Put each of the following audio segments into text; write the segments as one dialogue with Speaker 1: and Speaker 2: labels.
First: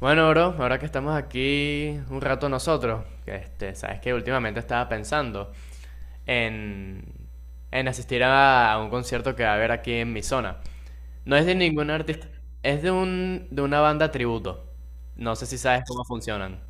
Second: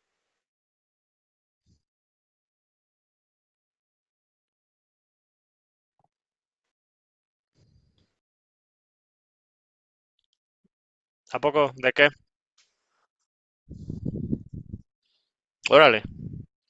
Speaker 1: Bueno, bro, ahora que estamos aquí un rato nosotros, sabes que últimamente estaba pensando en, en asistir a un concierto que va a haber aquí en mi zona. No
Speaker 2: ¿A
Speaker 1: es de
Speaker 2: poco?
Speaker 1: ningún
Speaker 2: ¿De qué?
Speaker 1: artista, es de de una banda tributo. No sé si sabes
Speaker 2: Órale.
Speaker 1: cómo funcionan.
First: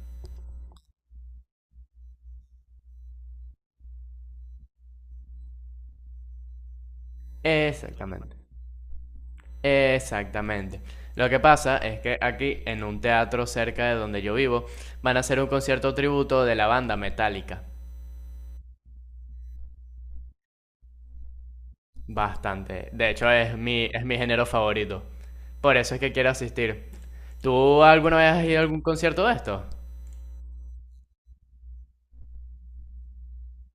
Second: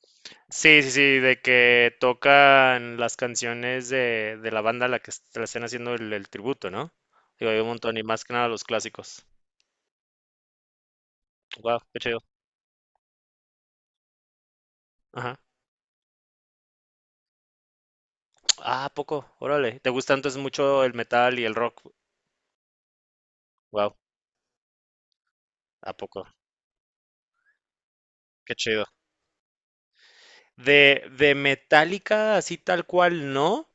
Speaker 2: Sí, sí, sí, de que tocan las canciones de la banda a la que le estén haciendo el tributo, ¿no? Digo, hay un montón y más que
Speaker 1: Exactamente.
Speaker 2: nada los clásicos.
Speaker 1: Exactamente. Lo que pasa
Speaker 2: Wow, qué
Speaker 1: es que
Speaker 2: chido.
Speaker 1: aquí, en un teatro cerca de donde yo vivo, van a
Speaker 2: Ajá.
Speaker 1: hacer un concierto tributo de la banda Metallica.
Speaker 2: Ah, ¿a poco? Órale. ¿Te gusta entonces mucho el metal y el rock?
Speaker 1: Bastante. De hecho,
Speaker 2: Wow,
Speaker 1: es mi género favorito. Por
Speaker 2: ¿a
Speaker 1: eso es que
Speaker 2: poco?
Speaker 1: quiero asistir. ¿Tú alguna vez has
Speaker 2: Qué
Speaker 1: ido a algún
Speaker 2: chido.
Speaker 1: concierto de esto?
Speaker 2: De Metallica, así tal cual, no.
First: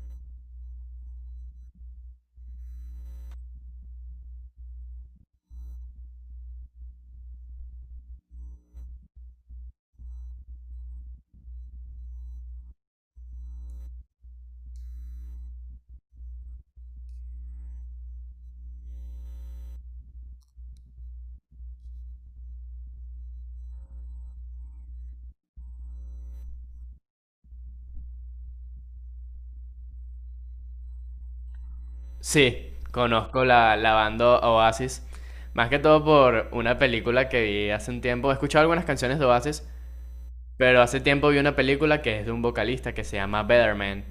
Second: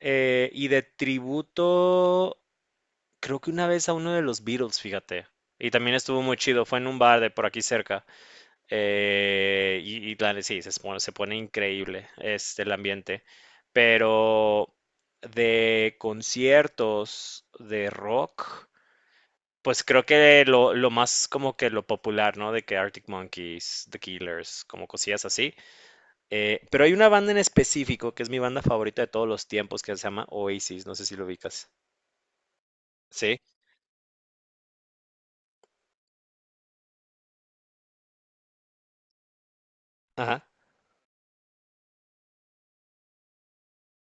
Speaker 2: Y de tributo, creo que una vez a uno de los Beatles, fíjate. Y también estuvo muy chido, fue en un bar de por aquí cerca. Y, y claro, sí, se, se pone increíble este, el ambiente. Pero de conciertos de rock, pues creo que lo más como que lo popular, ¿no? De que Arctic Monkeys, The Killers, como cosillas así. Pero hay una banda en específico que es mi banda favorita de todos los tiempos que se llama Oasis, no sé si lo ubicas.
Speaker 1: Sí,
Speaker 2: ¿Sí?
Speaker 1: conozco la banda Oasis. Más que todo por una película que vi hace un tiempo. He escuchado algunas canciones de Oasis,
Speaker 2: Ajá.
Speaker 1: pero hace tiempo vi una película que es de un vocalista que se llama Betterman.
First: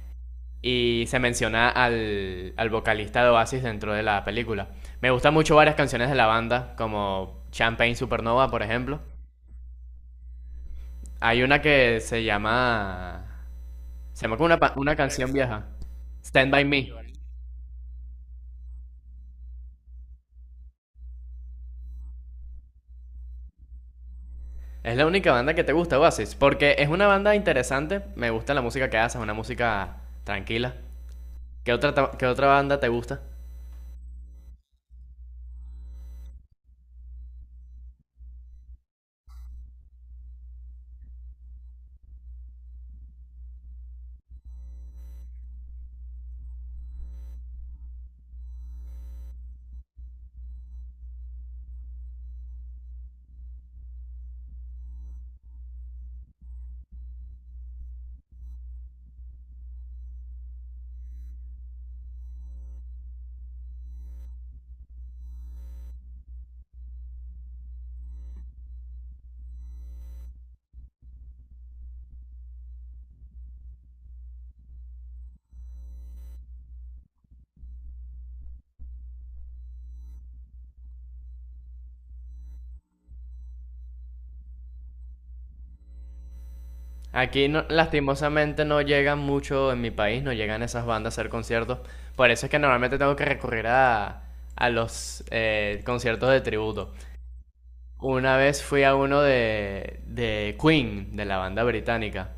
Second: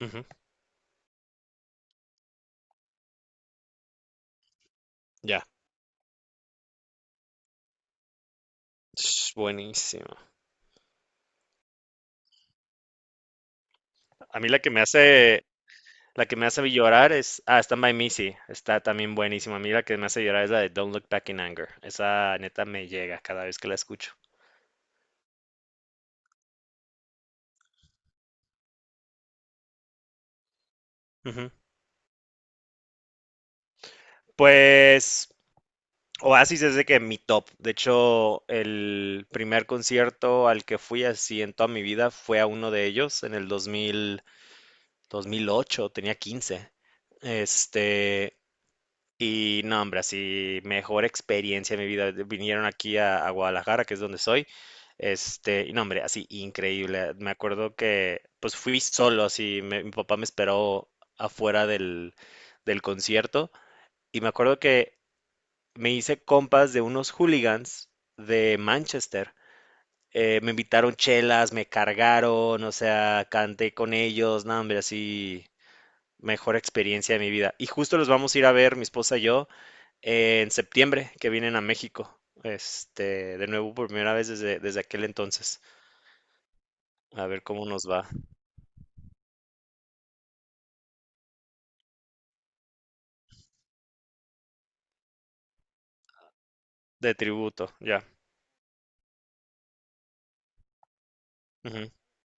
Speaker 2: Ujú.
Speaker 1: Y se menciona al vocalista de Oasis dentro de la película. Me gustan
Speaker 2: Ya.
Speaker 1: mucho varias canciones de la banda, como Champagne Supernova, por ejemplo.
Speaker 2: Sh, buenísimo.
Speaker 1: Hay una que se llama. Se llama
Speaker 2: A
Speaker 1: como
Speaker 2: mí la que me
Speaker 1: una canción
Speaker 2: hace,
Speaker 1: vieja.
Speaker 2: La que me
Speaker 1: Stand By
Speaker 2: hace
Speaker 1: Me.
Speaker 2: llorar es, ah, Stand By Me, sí, está también buenísima. A mí la que me hace llorar es la de Don't Look Back in Anger. Esa neta me llega cada vez que la escucho.
Speaker 1: Es la única banda que te gusta, Oasis. Porque es una banda interesante. Me gusta la música que haces, una música tranquila.
Speaker 2: Ujú.
Speaker 1: ¿Qué otra banda te gusta?
Speaker 2: Pues Oasis es de que mi top. De hecho, el primer concierto al que fui así en toda mi vida fue a uno de ellos en el 2008, tenía 15. Este, Y no, hombre, así mejor experiencia de mi vida. Vinieron aquí a Guadalajara, que es donde soy. Este, y no, hombre, así increíble. Me acuerdo que pues fui solo, así mi papá me esperó afuera del concierto. Y me acuerdo que me hice compas de unos hooligans de Manchester. Me invitaron chelas, me cargaron, o sea, canté con ellos, no, hombre, así mejor experiencia de mi vida. Y justo los vamos a ir a ver, mi esposa y yo en septiembre que vienen a México. Este, de nuevo por primera vez desde, desde aquel entonces. A ver
Speaker 1: Aquí,
Speaker 2: cómo nos va.
Speaker 1: lastimosamente, no llegan mucho en mi país, no llegan esas bandas a hacer conciertos. Por eso es que normalmente tengo que recurrir a los conciertos de tributo.
Speaker 2: De tributo, ya.
Speaker 1: Una vez fui a uno de Queen, de la banda
Speaker 2: Ujú,
Speaker 1: británica.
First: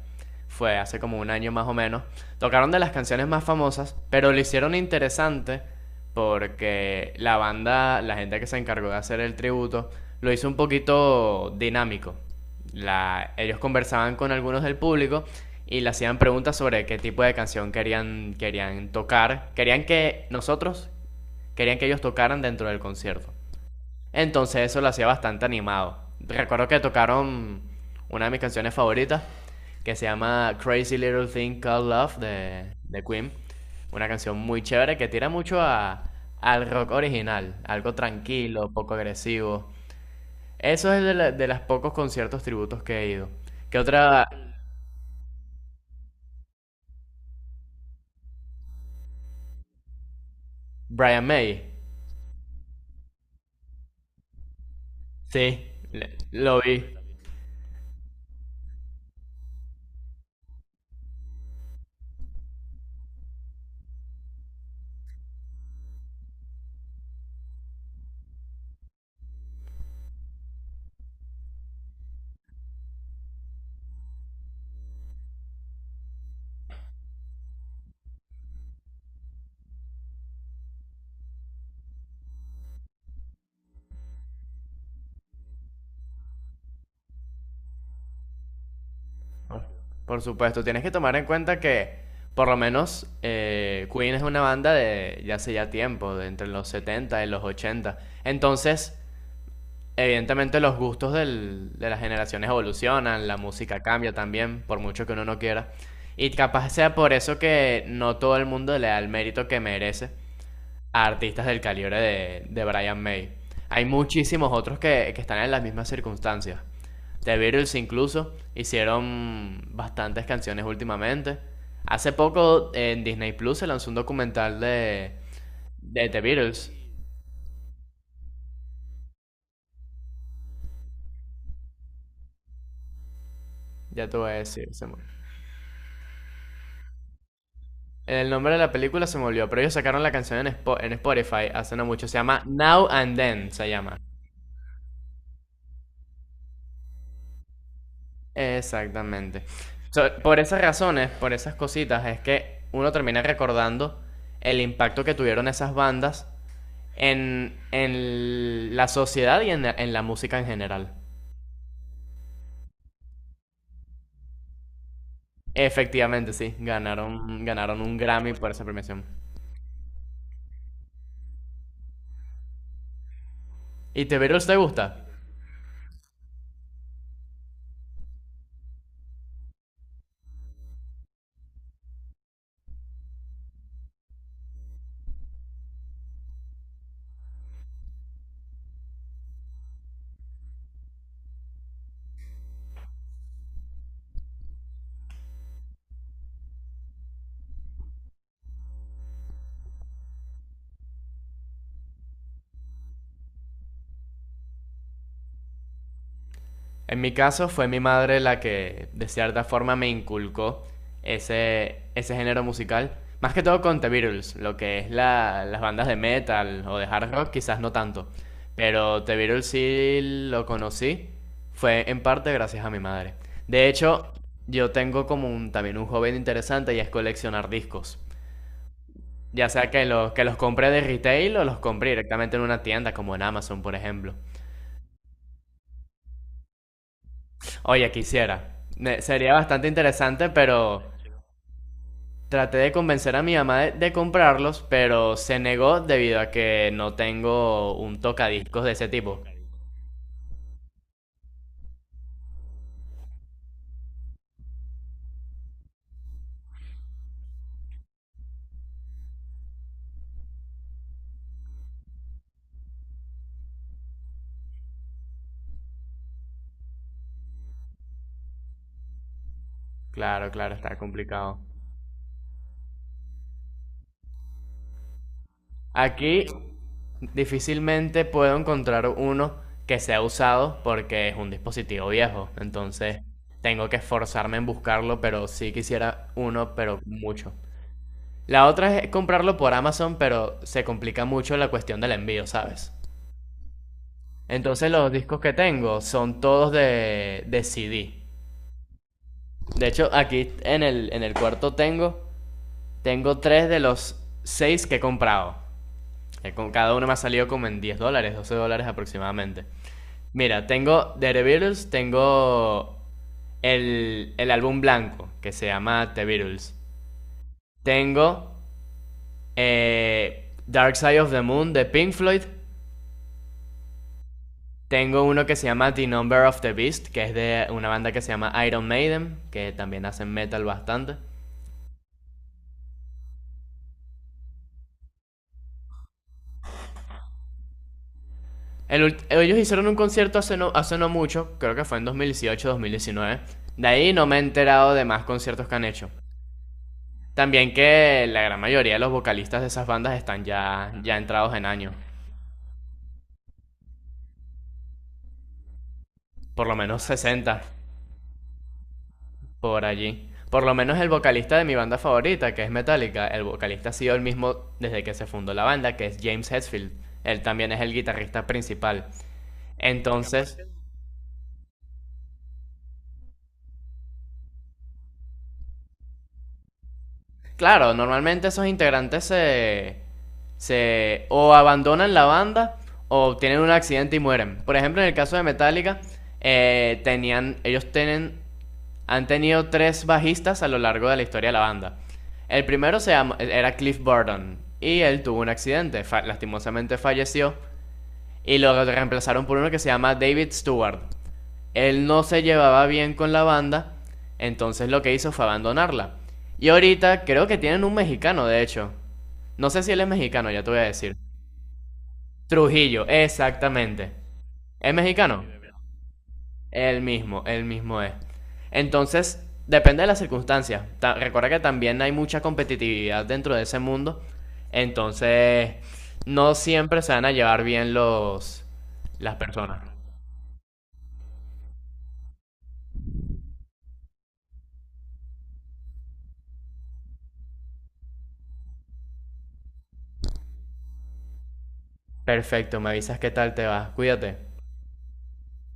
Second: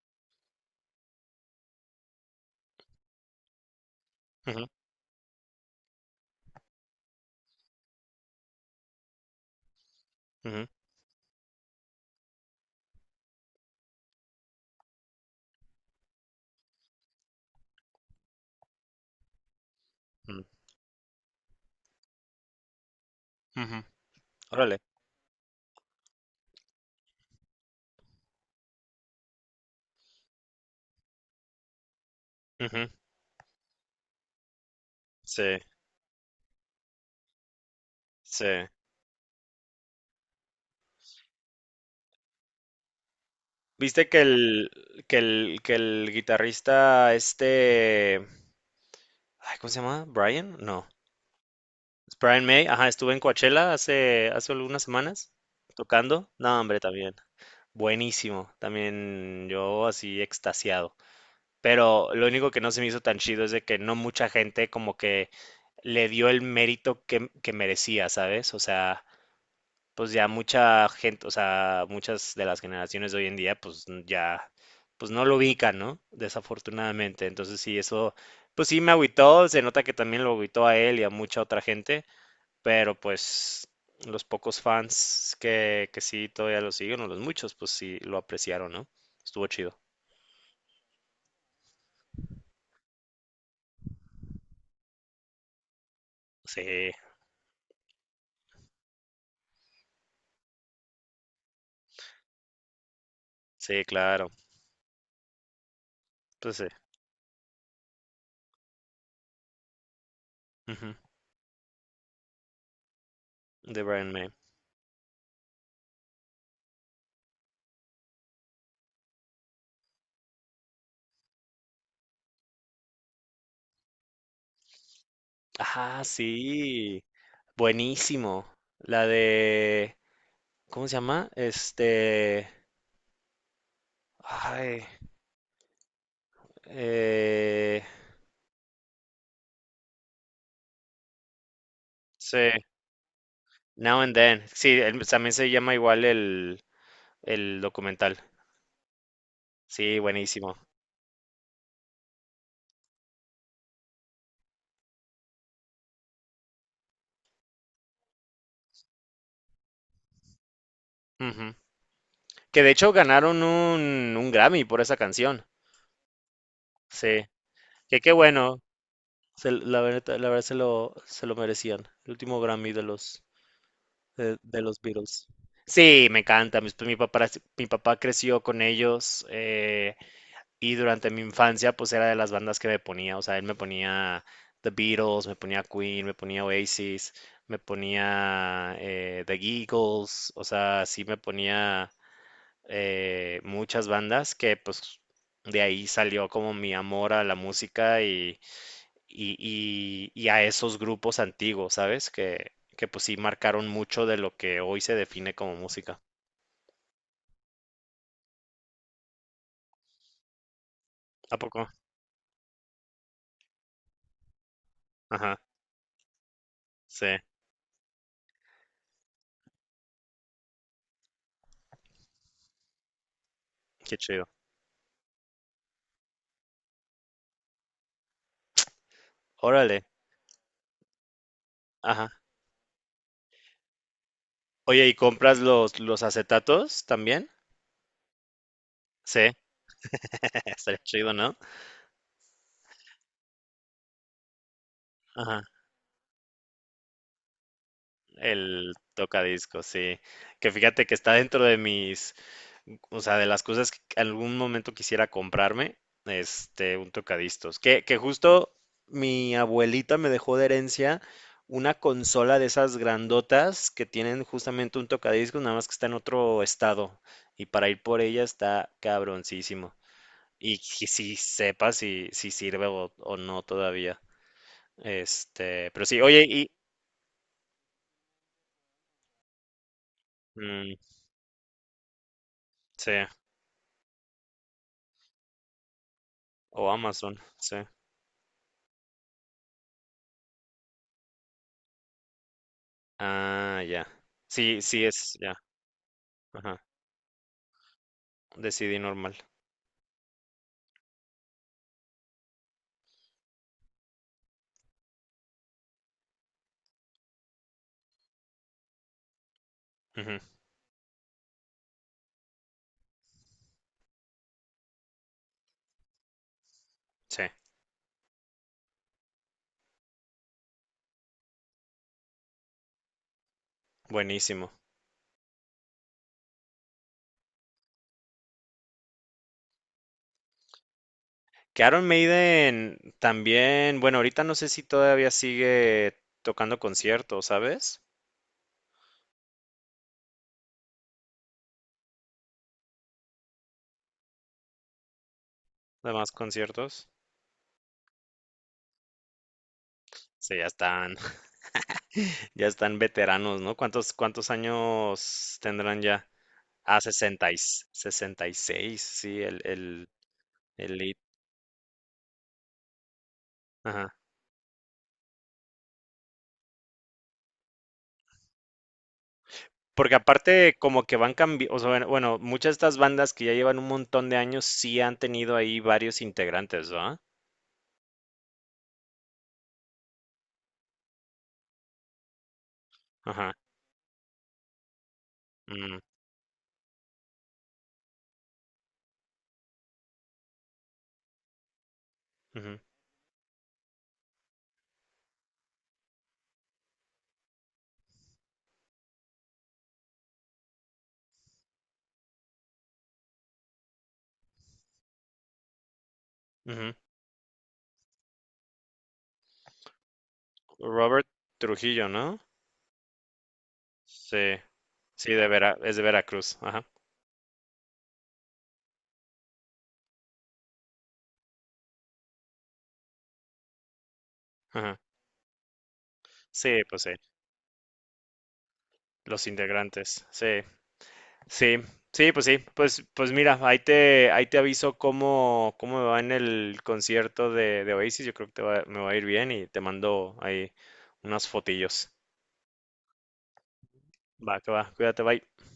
Speaker 1: Fue hace como un año más o menos. Tocaron de las canciones más famosas, pero lo
Speaker 2: ujú,
Speaker 1: hicieron interesante porque la banda, la gente que se encargó de hacer el tributo, lo hizo un
Speaker 2: ujú,
Speaker 1: poquito dinámico. Ellos conversaban con algunos del público y le hacían preguntas sobre qué tipo de canción querían tocar.
Speaker 2: ujú,
Speaker 1: Querían que ellos tocaran dentro del concierto.
Speaker 2: ujú.
Speaker 1: Entonces
Speaker 2: Órale.
Speaker 1: eso lo hacía bastante animado. Recuerdo que tocaron una de mis canciones favoritas, que se llama Crazy Little Thing Called Love
Speaker 2: Ujú.
Speaker 1: de Queen. Una canción muy chévere que tira
Speaker 2: Sí,
Speaker 1: mucho al rock original, algo
Speaker 2: sí.
Speaker 1: tranquilo, poco agresivo. Eso es de los pocos conciertos tributos que he ido. ¿Qué
Speaker 2: ¿Viste que
Speaker 1: otra?
Speaker 2: el, que el guitarrista este, ay, ¿cómo se llama? ¿Brian? No.
Speaker 1: Brian May.
Speaker 2: Es Brian May, ajá, estuve en Coachella hace, hace algunas semanas
Speaker 1: Sí,
Speaker 2: tocando.
Speaker 1: lo
Speaker 2: No, hombre,
Speaker 1: vi.
Speaker 2: también. Buenísimo. También yo así extasiado. Pero lo único que no se me hizo tan chido es de que no mucha gente como que le dio el mérito que merecía, ¿sabes? O sea, pues ya mucha gente, o sea, muchas de las generaciones de hoy en día, pues ya, pues no lo ubican, ¿no? Desafortunadamente. Entonces sí, eso, pues sí me agüitó, se nota que también lo agüitó a él y a mucha otra gente, pero pues los pocos fans que sí todavía lo siguen, o los muchos, pues sí lo apreciaron, ¿no? Estuvo
Speaker 1: ¿No?
Speaker 2: chido.
Speaker 1: Por supuesto, tienes que tomar en cuenta que por lo menos Queen es una banda de ya hace ya tiempo, de entre los
Speaker 2: Sí,
Speaker 1: 70 y los 80. Entonces, evidentemente los gustos de las generaciones evolucionan, la música
Speaker 2: sí,
Speaker 1: cambia
Speaker 2: claro.
Speaker 1: también, por mucho que uno no quiera. Y
Speaker 2: Pues sí.
Speaker 1: capaz sea por eso que no todo el mundo le da el mérito que merece
Speaker 2: Ujú.
Speaker 1: a artistas del calibre de Brian May.
Speaker 2: De
Speaker 1: Hay
Speaker 2: Brian May.
Speaker 1: muchísimos otros que están en las mismas circunstancias. The Beatles incluso hicieron bastantes canciones últimamente. Hace poco en Disney Plus se lanzó un documental
Speaker 2: Ah,
Speaker 1: de The Beatles.
Speaker 2: sí. Buenísimo. La de... ¿Cómo se llama? Este...
Speaker 1: Ya te voy a decir.
Speaker 2: Ay. eh,
Speaker 1: El nombre de la película se me olvidó, pero ellos sacaron la canción en Spotify hace no mucho. Se
Speaker 2: sí.
Speaker 1: llama Now and Then, se llama.
Speaker 2: Now and Then. Sí, también se llama igual el documental.
Speaker 1: Exactamente.
Speaker 2: Sí,
Speaker 1: So, por
Speaker 2: buenísimo.
Speaker 1: esas razones, por esas cositas, es que uno termina recordando el impacto que tuvieron esas bandas en la sociedad y en la música en general.
Speaker 2: Ujú. Que de hecho ganaron un Grammy por esa canción.
Speaker 1: Efectivamente, sí,
Speaker 2: Sí.
Speaker 1: ganaron un
Speaker 2: Que qué
Speaker 1: Grammy por
Speaker 2: bueno.
Speaker 1: esa premiación.
Speaker 2: La verdad, la verdad se lo merecían. El último Grammy
Speaker 1: ¿Y The Beatles te
Speaker 2: de los
Speaker 1: gusta?
Speaker 2: Beatles. Sí, me encanta. Papá, mi papá creció con ellos y durante mi infancia pues era de las bandas que me ponía. O sea, él me ponía The Beatles, me ponía Queen, me ponía Oasis, me ponía The Eagles. O sea, sí me ponía muchas bandas que pues de ahí salió como mi amor a la música y, y a esos grupos antiguos, ¿sabes? Que pues sí marcaron mucho de lo que hoy se define como música.
Speaker 1: En mi caso fue mi madre la que de cierta forma me inculcó
Speaker 2: ¿A poco?
Speaker 1: ese género musical. Más que todo con The Beatles, lo que es
Speaker 2: Ajá,
Speaker 1: las bandas de metal o de
Speaker 2: sí,
Speaker 1: hard rock, quizás no tanto. Pero The Beatles sí lo conocí, fue en parte gracias a mi madre. De
Speaker 2: qué
Speaker 1: hecho,
Speaker 2: chido.
Speaker 1: yo tengo también un joven interesante y es coleccionar discos. Ya sea
Speaker 2: Órale,
Speaker 1: que que los compré de retail o los compré
Speaker 2: ajá.
Speaker 1: directamente en una tienda como en Amazon, por ejemplo.
Speaker 2: Oye, ¿y compras los acetatos también?
Speaker 1: Oye, quisiera.
Speaker 2: Sí,
Speaker 1: Sería bastante interesante,
Speaker 2: estaría
Speaker 1: pero
Speaker 2: chido, ¿no?
Speaker 1: traté de convencer a mi mamá de comprarlos, pero se
Speaker 2: Ajá.
Speaker 1: negó debido a que no tengo un tocadiscos de
Speaker 2: El
Speaker 1: ese tipo.
Speaker 2: tocadiscos, sí. Que fíjate que está dentro de mis, o sea, de las cosas que en algún momento quisiera comprarme, este, un tocadiscos. Que justo mi abuelita me dejó de herencia una consola de esas grandotas que tienen justamente un tocadiscos, nada más que está en otro estado. Y para ir por ella está cabroncísimo.
Speaker 1: Claro, claro,
Speaker 2: Y
Speaker 1: está
Speaker 2: que si
Speaker 1: complicado.
Speaker 2: sepa si, si sirve o no todavía. Este, pero sí,
Speaker 1: Aquí
Speaker 2: oye, y...
Speaker 1: difícilmente puedo encontrar uno que sea usado
Speaker 2: Mm,
Speaker 1: porque es un dispositivo viejo.
Speaker 2: sí.
Speaker 1: Entonces tengo que esforzarme en buscarlo, pero sí quisiera uno,
Speaker 2: O
Speaker 1: pero
Speaker 2: Amazon,
Speaker 1: mucho.
Speaker 2: sí.
Speaker 1: La otra es comprarlo por Amazon, pero se complica mucho la cuestión del envío, ¿sabes?
Speaker 2: Ah, ya. Sí,
Speaker 1: Entonces
Speaker 2: sí
Speaker 1: los
Speaker 2: es,
Speaker 1: discos que
Speaker 2: ya.
Speaker 1: tengo son todos
Speaker 2: Ajá.
Speaker 1: de CD.
Speaker 2: De CD normal.
Speaker 1: De hecho, aquí en el cuarto tengo tres de los seis que he comprado. Cada uno me ha salido como en $10, $12 aproximadamente.
Speaker 2: Ujú.
Speaker 1: Mira, tengo The Beatles, tengo el álbum blanco, que se llama The Beatles.
Speaker 2: Sí,
Speaker 1: Tengo Dark Side of the Moon de Pink Floyd.
Speaker 2: buenísimo.
Speaker 1: Tengo uno que se llama The Number of the Beast, que es de una banda que se llama Iron Maiden, que también hacen metal bastante.
Speaker 2: Que Iron Maiden también, bueno, ahorita no sé si todavía sigue tocando conciertos, ¿sabes?
Speaker 1: El Ellos hicieron un concierto hace no mucho, creo que fue en 2018-2019. De ahí no me he enterado de más conciertos que han hecho.
Speaker 2: Además, conciertos.
Speaker 1: También que la gran mayoría de los vocalistas de esas bandas están
Speaker 2: Sí, ya
Speaker 1: ya,
Speaker 2: están,
Speaker 1: ya entrados en años,
Speaker 2: ya están veteranos, ¿no? ¿Cuántos, cuántos años tendrán ya?
Speaker 1: por lo
Speaker 2: Ah,
Speaker 1: menos 60.
Speaker 2: 66 sí, el,
Speaker 1: Por allí. Por lo
Speaker 2: el
Speaker 1: menos el
Speaker 2: lead.
Speaker 1: vocalista de mi banda favorita, que es Metallica, el vocalista ha sido el mismo desde que se fundó la banda, que es James Hetfield. Él también es el guitarrista principal.
Speaker 2: Porque
Speaker 1: Entonces,
Speaker 2: aparte como que van cambiando, o sea, bueno, muchas de estas bandas que ya llevan un montón de años sí han tenido ahí varios integrantes, ¿verdad?
Speaker 1: claro, normalmente esos integrantes se o abandonan la banda o
Speaker 2: Ajá.
Speaker 1: tienen un accidente y mueren. Por ejemplo, en el caso de
Speaker 2: Mm.
Speaker 1: Metallica, tenían, ellos tienen han tenido tres bajistas a lo largo de la historia de la banda. El
Speaker 2: Ujú,
Speaker 1: primero era Cliff Burton y él tuvo un accidente, lastimosamente falleció y lo reemplazaron por uno que se llama David Stewart. Él no se llevaba bien con la banda, entonces lo que hizo fue abandonarla. Y
Speaker 2: ujú.
Speaker 1: ahorita creo que tienen un mexicano, de hecho. No sé si él es mexicano, ya te voy a decir.
Speaker 2: Robert Trujillo, ¿no?
Speaker 1: Trujillo, exactamente.
Speaker 2: Sí,
Speaker 1: ¿Es
Speaker 2: sí,
Speaker 1: mexicano?
Speaker 2: de es de Veracruz, ajá,
Speaker 1: El mismo es. Entonces, depende de las circunstancias. Recuerda que también hay mucha competitividad dentro de ese mundo.
Speaker 2: ajá.
Speaker 1: Entonces, no
Speaker 2: Sí,
Speaker 1: siempre
Speaker 2: pues sí,
Speaker 1: se van a llevar bien los las
Speaker 2: los
Speaker 1: personas.
Speaker 2: integrantes, sí, sí, sí, pues, pues mira, ahí te aviso cómo, cómo me va en el concierto de Oasis, yo creo que me va a ir bien y te mando ahí unas fotillos.
Speaker 1: Perfecto, me avisas qué tal te va. Cuídate.
Speaker 2: Va, que va, cuídate, bye.